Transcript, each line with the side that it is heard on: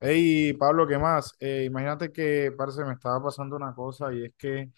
left: Hey, Pablo, ¿qué más? Imagínate que, parce, me estaba pasando una cosa y es que,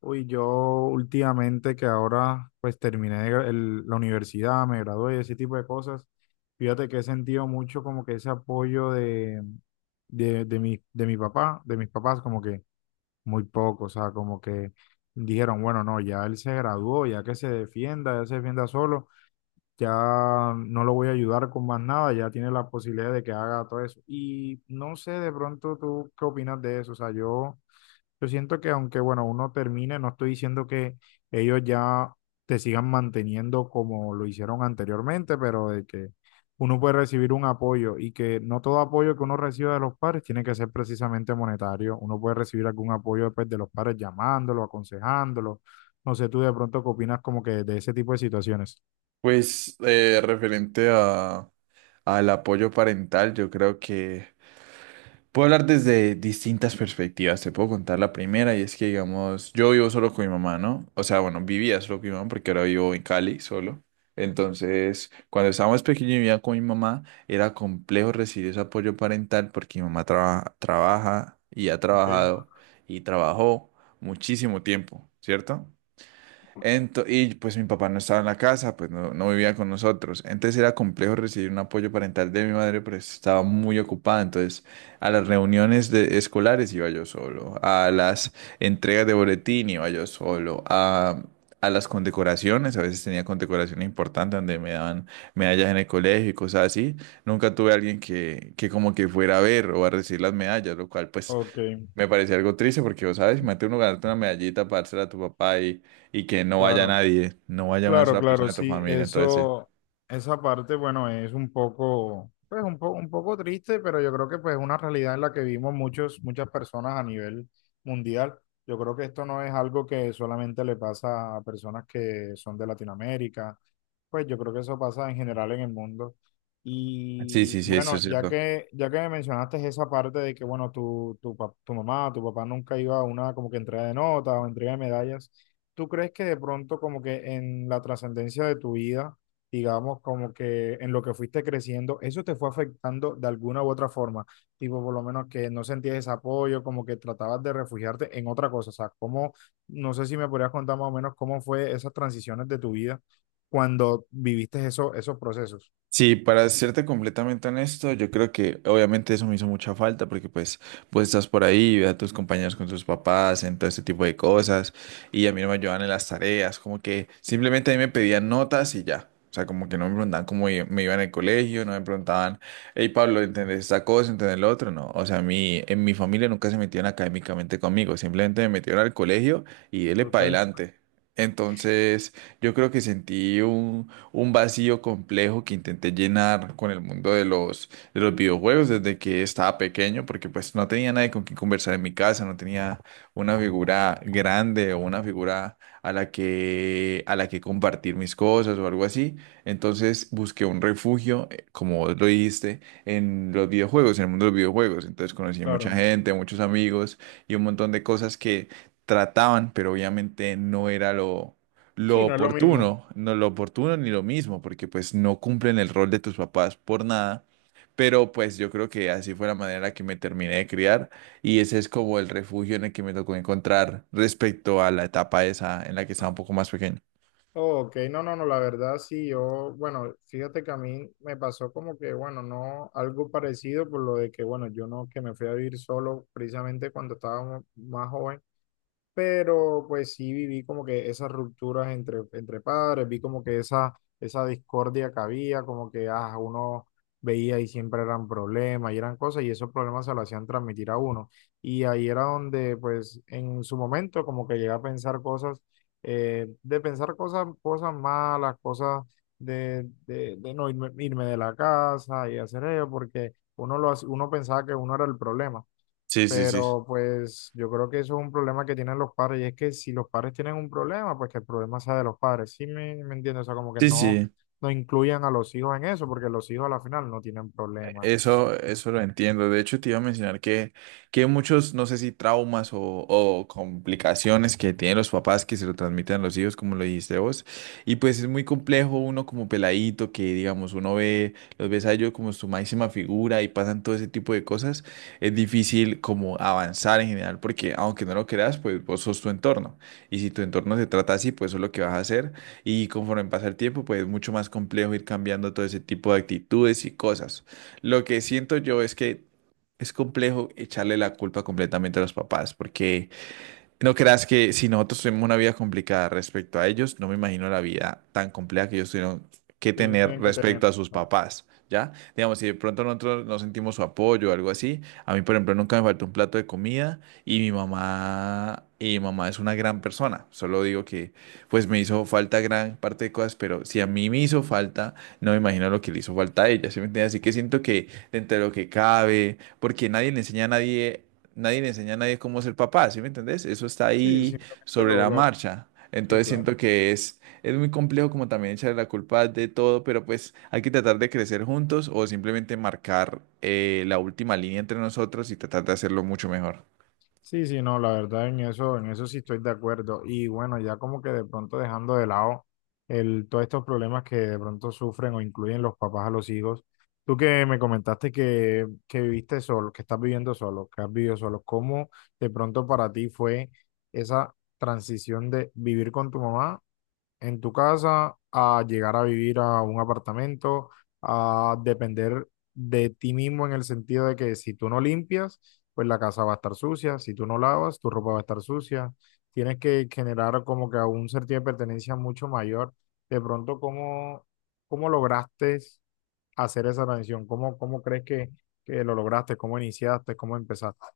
left: yo últimamente que ahora pues terminé de gra- el- la universidad, me gradué, ese tipo de cosas, fíjate que he sentido mucho como que ese apoyo de mi papá, de mis papás, como que muy poco, o sea, como que dijeron, bueno, no, ya él se graduó, ya que se defienda, ya se defienda solo, ya no lo voy a ayudar con más nada, ya tiene la posibilidad de que haga todo eso. Y no sé, de pronto tú qué opinas de eso. O sea, yo siento que aunque, bueno, uno termine, no estoy diciendo que ellos ya te sigan manteniendo como lo hicieron anteriormente, pero de que uno puede recibir un apoyo y que no todo apoyo que uno reciba de los padres tiene que ser precisamente monetario. Uno puede recibir algún apoyo pues, de los padres llamándolo, aconsejándolo. No sé, tú de pronto qué opinas como que de ese tipo de situaciones.
right: Pues referente a, al apoyo parental, yo creo que puedo hablar desde distintas perspectivas. Te puedo contar la primera y es que, digamos, yo vivo solo con mi mamá, ¿no? O sea, bueno, vivía solo con mi mamá porque ahora vivo en Cali solo. Entonces, cuando estaba más pequeño y vivía con mi mamá, era complejo recibir ese apoyo parental porque mi mamá trabaja y ha
left: Ok.
right: trabajado y trabajó muchísimo tiempo, ¿cierto? Y pues mi papá no estaba en la casa, pues no vivía con nosotros. Entonces era complejo recibir un apoyo parental de mi madre, pero estaba muy ocupada. Entonces a las escolares iba yo solo, a las entregas de boletín iba yo solo, a las condecoraciones, a veces tenía condecoraciones importantes donde me daban medallas en el colegio y cosas así. Nunca tuve a alguien que como que fuera a ver o a recibir las medallas, lo cual pues...
left: Ok,
right: Me parecía algo triste porque, vos sabes, imagínate uno ganarte una medallita para dársela a tu papá y que no vaya
left: claro,
right: nadie, no vaya una
left: claro,
right: sola persona
left: claro,
right: de tu
left: sí,
right: familia. Entonces,
left: eso, esa parte, bueno, es un poco, pues un poco triste, pero yo creo que pues es una realidad en la que vivimos muchos, muchas personas a nivel mundial. Yo creo que esto no es algo que solamente le pasa a personas que son de Latinoamérica, pues yo creo que eso pasa en general en el mundo.
right: sí,
left: Y
right: sí, sí, sí, eso
left: bueno,
right: es cierto.
left: ya que me mencionaste esa parte de que, bueno, tu mamá, tu papá nunca iba a una como que entrega de notas o entrega de medallas. ¿Tú crees que de pronto como que en la trascendencia de tu vida, digamos como que en lo que fuiste creciendo, eso te fue afectando de alguna u otra forma? Tipo, por lo menos que no sentías ese apoyo, como que tratabas de refugiarte en otra cosa. O sea, ¿cómo, no sé si me podrías contar más o menos cómo fue esas transiciones de tu vida cuando viviste eso, esos procesos?
right: Sí, para serte completamente honesto, yo creo que obviamente eso me hizo mucha falta porque pues, pues estás por ahí, ves a tus compañeros con tus papás, en todo este tipo de cosas, y a mí no me ayudaban en las tareas, como que simplemente a mí me pedían notas y ya. O sea, como que no me preguntaban me iba en el colegio, no me preguntaban, hey Pablo, ¿entendés esta cosa, entendés lo otro? No, o sea, a mí, en mi familia nunca se metieron académicamente conmigo, simplemente me metieron al colegio y dele
left: ¿Ok?
right: para adelante. Entonces, yo creo que sentí un vacío complejo que intenté llenar con el mundo de los videojuegos desde que estaba pequeño, porque pues no tenía nadie con quien conversar en mi casa, no tenía una figura grande o una figura a la que compartir mis cosas o algo así. Entonces busqué un refugio, como vos lo dijiste, en los videojuegos, en el mundo de los videojuegos. Entonces conocí mucha
left: Claro.
right: gente, muchos amigos y un montón de cosas que trataban, pero obviamente no era lo
left: Sí, no es lo mismo.
right: oportuno, no lo oportuno ni lo mismo, porque pues no cumplen el rol de tus papás por nada, pero pues yo creo que así fue la manera en la que me terminé de criar y ese es como el refugio en el que me tocó encontrar respecto a la etapa esa en la que estaba un poco más pequeño.
left: Ok, no, no, no, la verdad sí, yo, bueno, fíjate que a mí me pasó como que, bueno, no, algo parecido por lo de que, bueno, yo no, que me fui a vivir solo precisamente cuando estaba más joven, pero pues sí viví como que esas rupturas entre padres, vi como que esa discordia que había, como que ah, uno veía y siempre eran problemas y eran cosas y esos problemas se lo hacían transmitir a uno. Y ahí era donde pues en su momento como que llegué a pensar cosas, de pensar cosas, cosas malas, cosas de no irme de la casa y hacer ello, porque uno, uno pensaba que uno era el problema.
right: Sí, sí, sí.
left: Pero pues yo creo que eso es un problema que tienen los padres y es que si los padres tienen un problema, pues que el problema sea de los padres. Me entiendo, o sea, como que
right: Sí,
left: no,
right: sí.
left: no incluyan a los hijos en eso, porque los hijos a la final no tienen problemas.
right: Eso lo entiendo. De hecho, te iba a mencionar que muchos, no sé si traumas o complicaciones que tienen los papás que se lo transmiten a los hijos, como lo dijiste vos. Y pues es muy complejo uno como peladito, que digamos, uno ve, los ves a ellos como su máxima figura y pasan todo ese tipo de cosas. Es difícil como avanzar en general, porque aunque no lo creas, pues vos sos tu entorno. Y si tu entorno se trata así, pues eso es lo que vas a hacer. Y conforme pasa el tiempo, pues es mucho más complejo ir cambiando todo ese tipo de actitudes y cosas. Lo que siento yo es que es complejo echarle la culpa completamente a los papás, porque no creas que si nosotros tuvimos una vida complicada respecto a ellos, no me imagino la vida tan compleja que ellos tuvieron que
left: Ellos
right: tener
left: tienen que tener.
right: respecto a sus
left: Claro.
right: papás, ¿ya? Digamos, si de pronto nosotros no sentimos su apoyo o algo así, a mí, por ejemplo, nunca me faltó un plato de comida y mi mamá es una gran persona. Solo digo que, pues, me hizo falta gran parte de cosas, pero si a mí me hizo falta, no me imagino lo que le hizo falta a ella, ¿sí me entiendes? Así que siento que dentro de lo que cabe, porque nadie le enseña a nadie cómo ser papá, ¿sí me entendés? Eso está
left: Sí,
right: ahí
left: simplemente
right: sobre la
left: lo...
right: marcha.
left: Sí,
right: Entonces siento
left: claro.
right: que es muy complejo como también echarle la culpa de todo, pero pues hay que tratar de crecer juntos o simplemente marcar la última línea entre nosotros y tratar de hacerlo mucho mejor.
left: Sí, sí, no, la verdad en eso sí estoy de acuerdo. Y bueno, ya como que de pronto dejando de lado todos estos problemas que de pronto sufren o incluyen los papás a los hijos. Tú que me comentaste que viviste solo, que estás viviendo solo, que has vivido solo, ¿cómo de pronto para ti fue esa transición de vivir con tu mamá en tu casa a llegar a vivir a un apartamento, a depender de ti mismo en el sentido de que si tú no limpias, pues la casa va a estar sucia, si tú no lavas, tu ropa va a estar sucia. Tienes que generar como que un sentido de pertenencia mucho mayor. De pronto, ¿cómo, cómo lograste hacer esa transición? ¿Cómo, cómo crees que lo lograste? ¿Cómo iniciaste? ¿Cómo empezaste?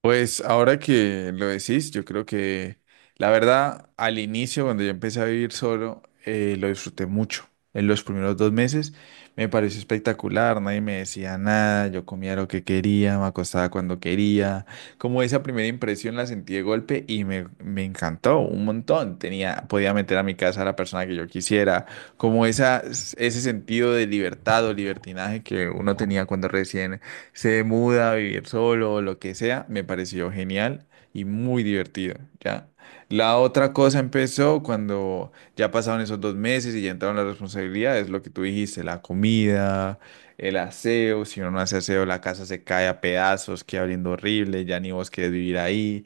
right: Pues ahora que lo decís, yo creo que la verdad, al inicio, cuando yo empecé a vivir solo, lo disfruté mucho. En los primeros dos meses me pareció espectacular, nadie me decía nada, yo comía lo que quería, me acostaba cuando quería. Como esa primera impresión la sentí de golpe y me encantó un montón. Tenía, podía meter a mi casa a la persona que yo quisiera, como ese sentido de libertad o libertinaje que uno tenía cuando recién se muda a vivir solo o lo que sea, me pareció genial y muy divertido, ¿ya? La otra cosa empezó cuando ya pasaron esos dos meses y ya entraron las responsabilidades, lo que tú dijiste, la comida, el aseo, si uno no hace aseo, la casa se cae a pedazos, queda oliendo horrible, ya ni vos querés vivir ahí.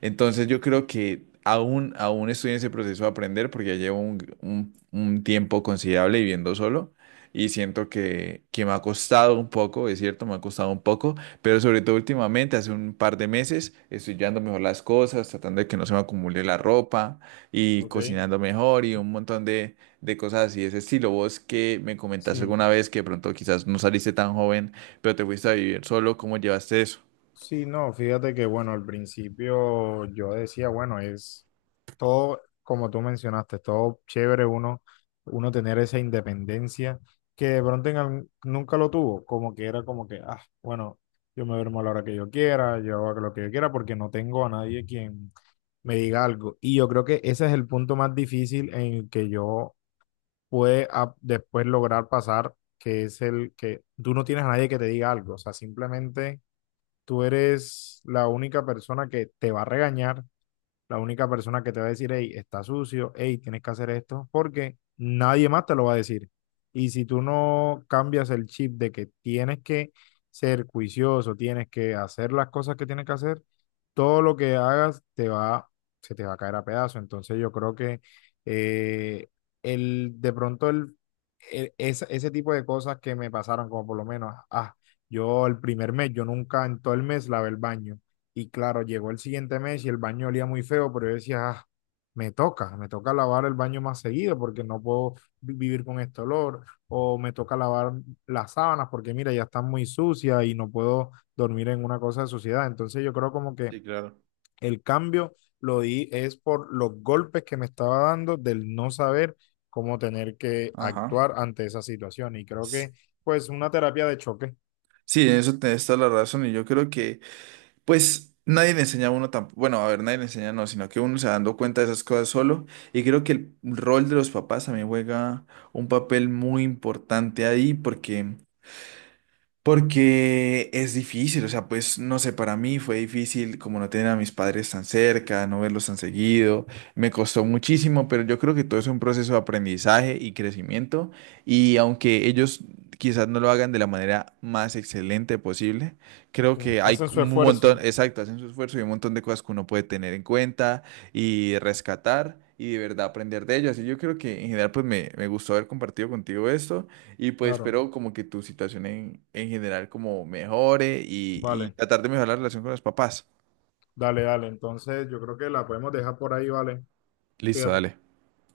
right: Entonces yo creo que aún estoy en ese proceso de aprender porque ya llevo un tiempo considerable viviendo solo y siento que me ha costado un poco, es cierto, me ha costado un poco, pero sobre todo últimamente, hace un par de meses, estoy llevando mejor las cosas, tratando de que no se me acumule la ropa y
left: Ok,
right: cocinando mejor y un montón de cosas así de ese estilo. Vos que me comentaste
left: sí.
right: alguna vez que de pronto quizás no saliste tan joven, pero te fuiste a vivir solo, ¿cómo llevaste eso?
left: Sí, no, fíjate que bueno, al principio yo decía, bueno, es todo, como tú mencionaste, todo chévere uno, uno tener esa independencia que de pronto en nunca lo tuvo, como que era como que, ah, bueno, yo me duermo a la hora que yo quiera, yo hago lo que yo quiera porque no tengo a nadie quien me diga algo. Y yo creo que ese es el punto más difícil en el que yo pude ah, después lograr pasar, que es el que tú no tienes a nadie que te diga algo, o sea, simplemente tú eres la única persona que te va a regañar, la única persona que te va a decir, hey, está sucio, hey, tienes que hacer esto, porque nadie más te lo va a decir. Y si tú no cambias el chip de que tienes que ser juicioso, tienes que hacer las cosas que tienes que hacer, todo lo que hagas se te va a caer a pedazos. Entonces yo creo que eh, de pronto ese tipo de cosas que me pasaron, como por lo menos, ah, yo el primer mes, yo nunca en todo el mes lavé el baño. Y claro, llegó el siguiente mes y el baño olía muy feo, pero yo decía, "Ah, me toca lavar el baño más seguido porque no puedo vivir con este olor, o me toca lavar las sábanas porque mira, ya están muy sucias y no puedo dormir en una cosa de suciedad. Entonces yo creo como que
right: Sí, claro.
left: el cambio lo di es por los golpes que me estaba dando del no saber cómo tener que
right: Ajá.
left: actuar ante esa situación. Y creo
right: S-
left: que pues una terapia de choque,
right: Sí, en eso tenés toda la razón y yo creo que pues nadie le enseña a uno tampoco, bueno, a ver, nadie le enseña, no, sino que uno se va dando cuenta de esas cosas solo. Y creo que el rol de los papás también juega un papel muy importante ahí, porque es difícil, o sea, pues no sé, para mí fue difícil como no tener a mis padres tan cerca, no verlos tan seguido, me costó muchísimo, pero yo creo que todo es un proceso de aprendizaje y crecimiento y aunque ellos quizás no lo hagan de la manera más excelente posible, creo
left: sí,
right: que hay
left: hacen su
right: un montón,
left: esfuerzo,
right: exacto, hacen su esfuerzo y un montón de cosas que uno puede tener en cuenta y rescatar y de verdad aprender de ellas. Y yo creo que en general pues me gustó haber compartido contigo esto. Y pues
left: claro,
right: espero como que tu situación en general como mejore y
left: vale.
right: tratar de mejorar la relación con los papás.
left: Dale, dale. Entonces, yo creo que la podemos dejar por ahí, ¿vale?
right: Listo,
left: Fíjate.
right: dale.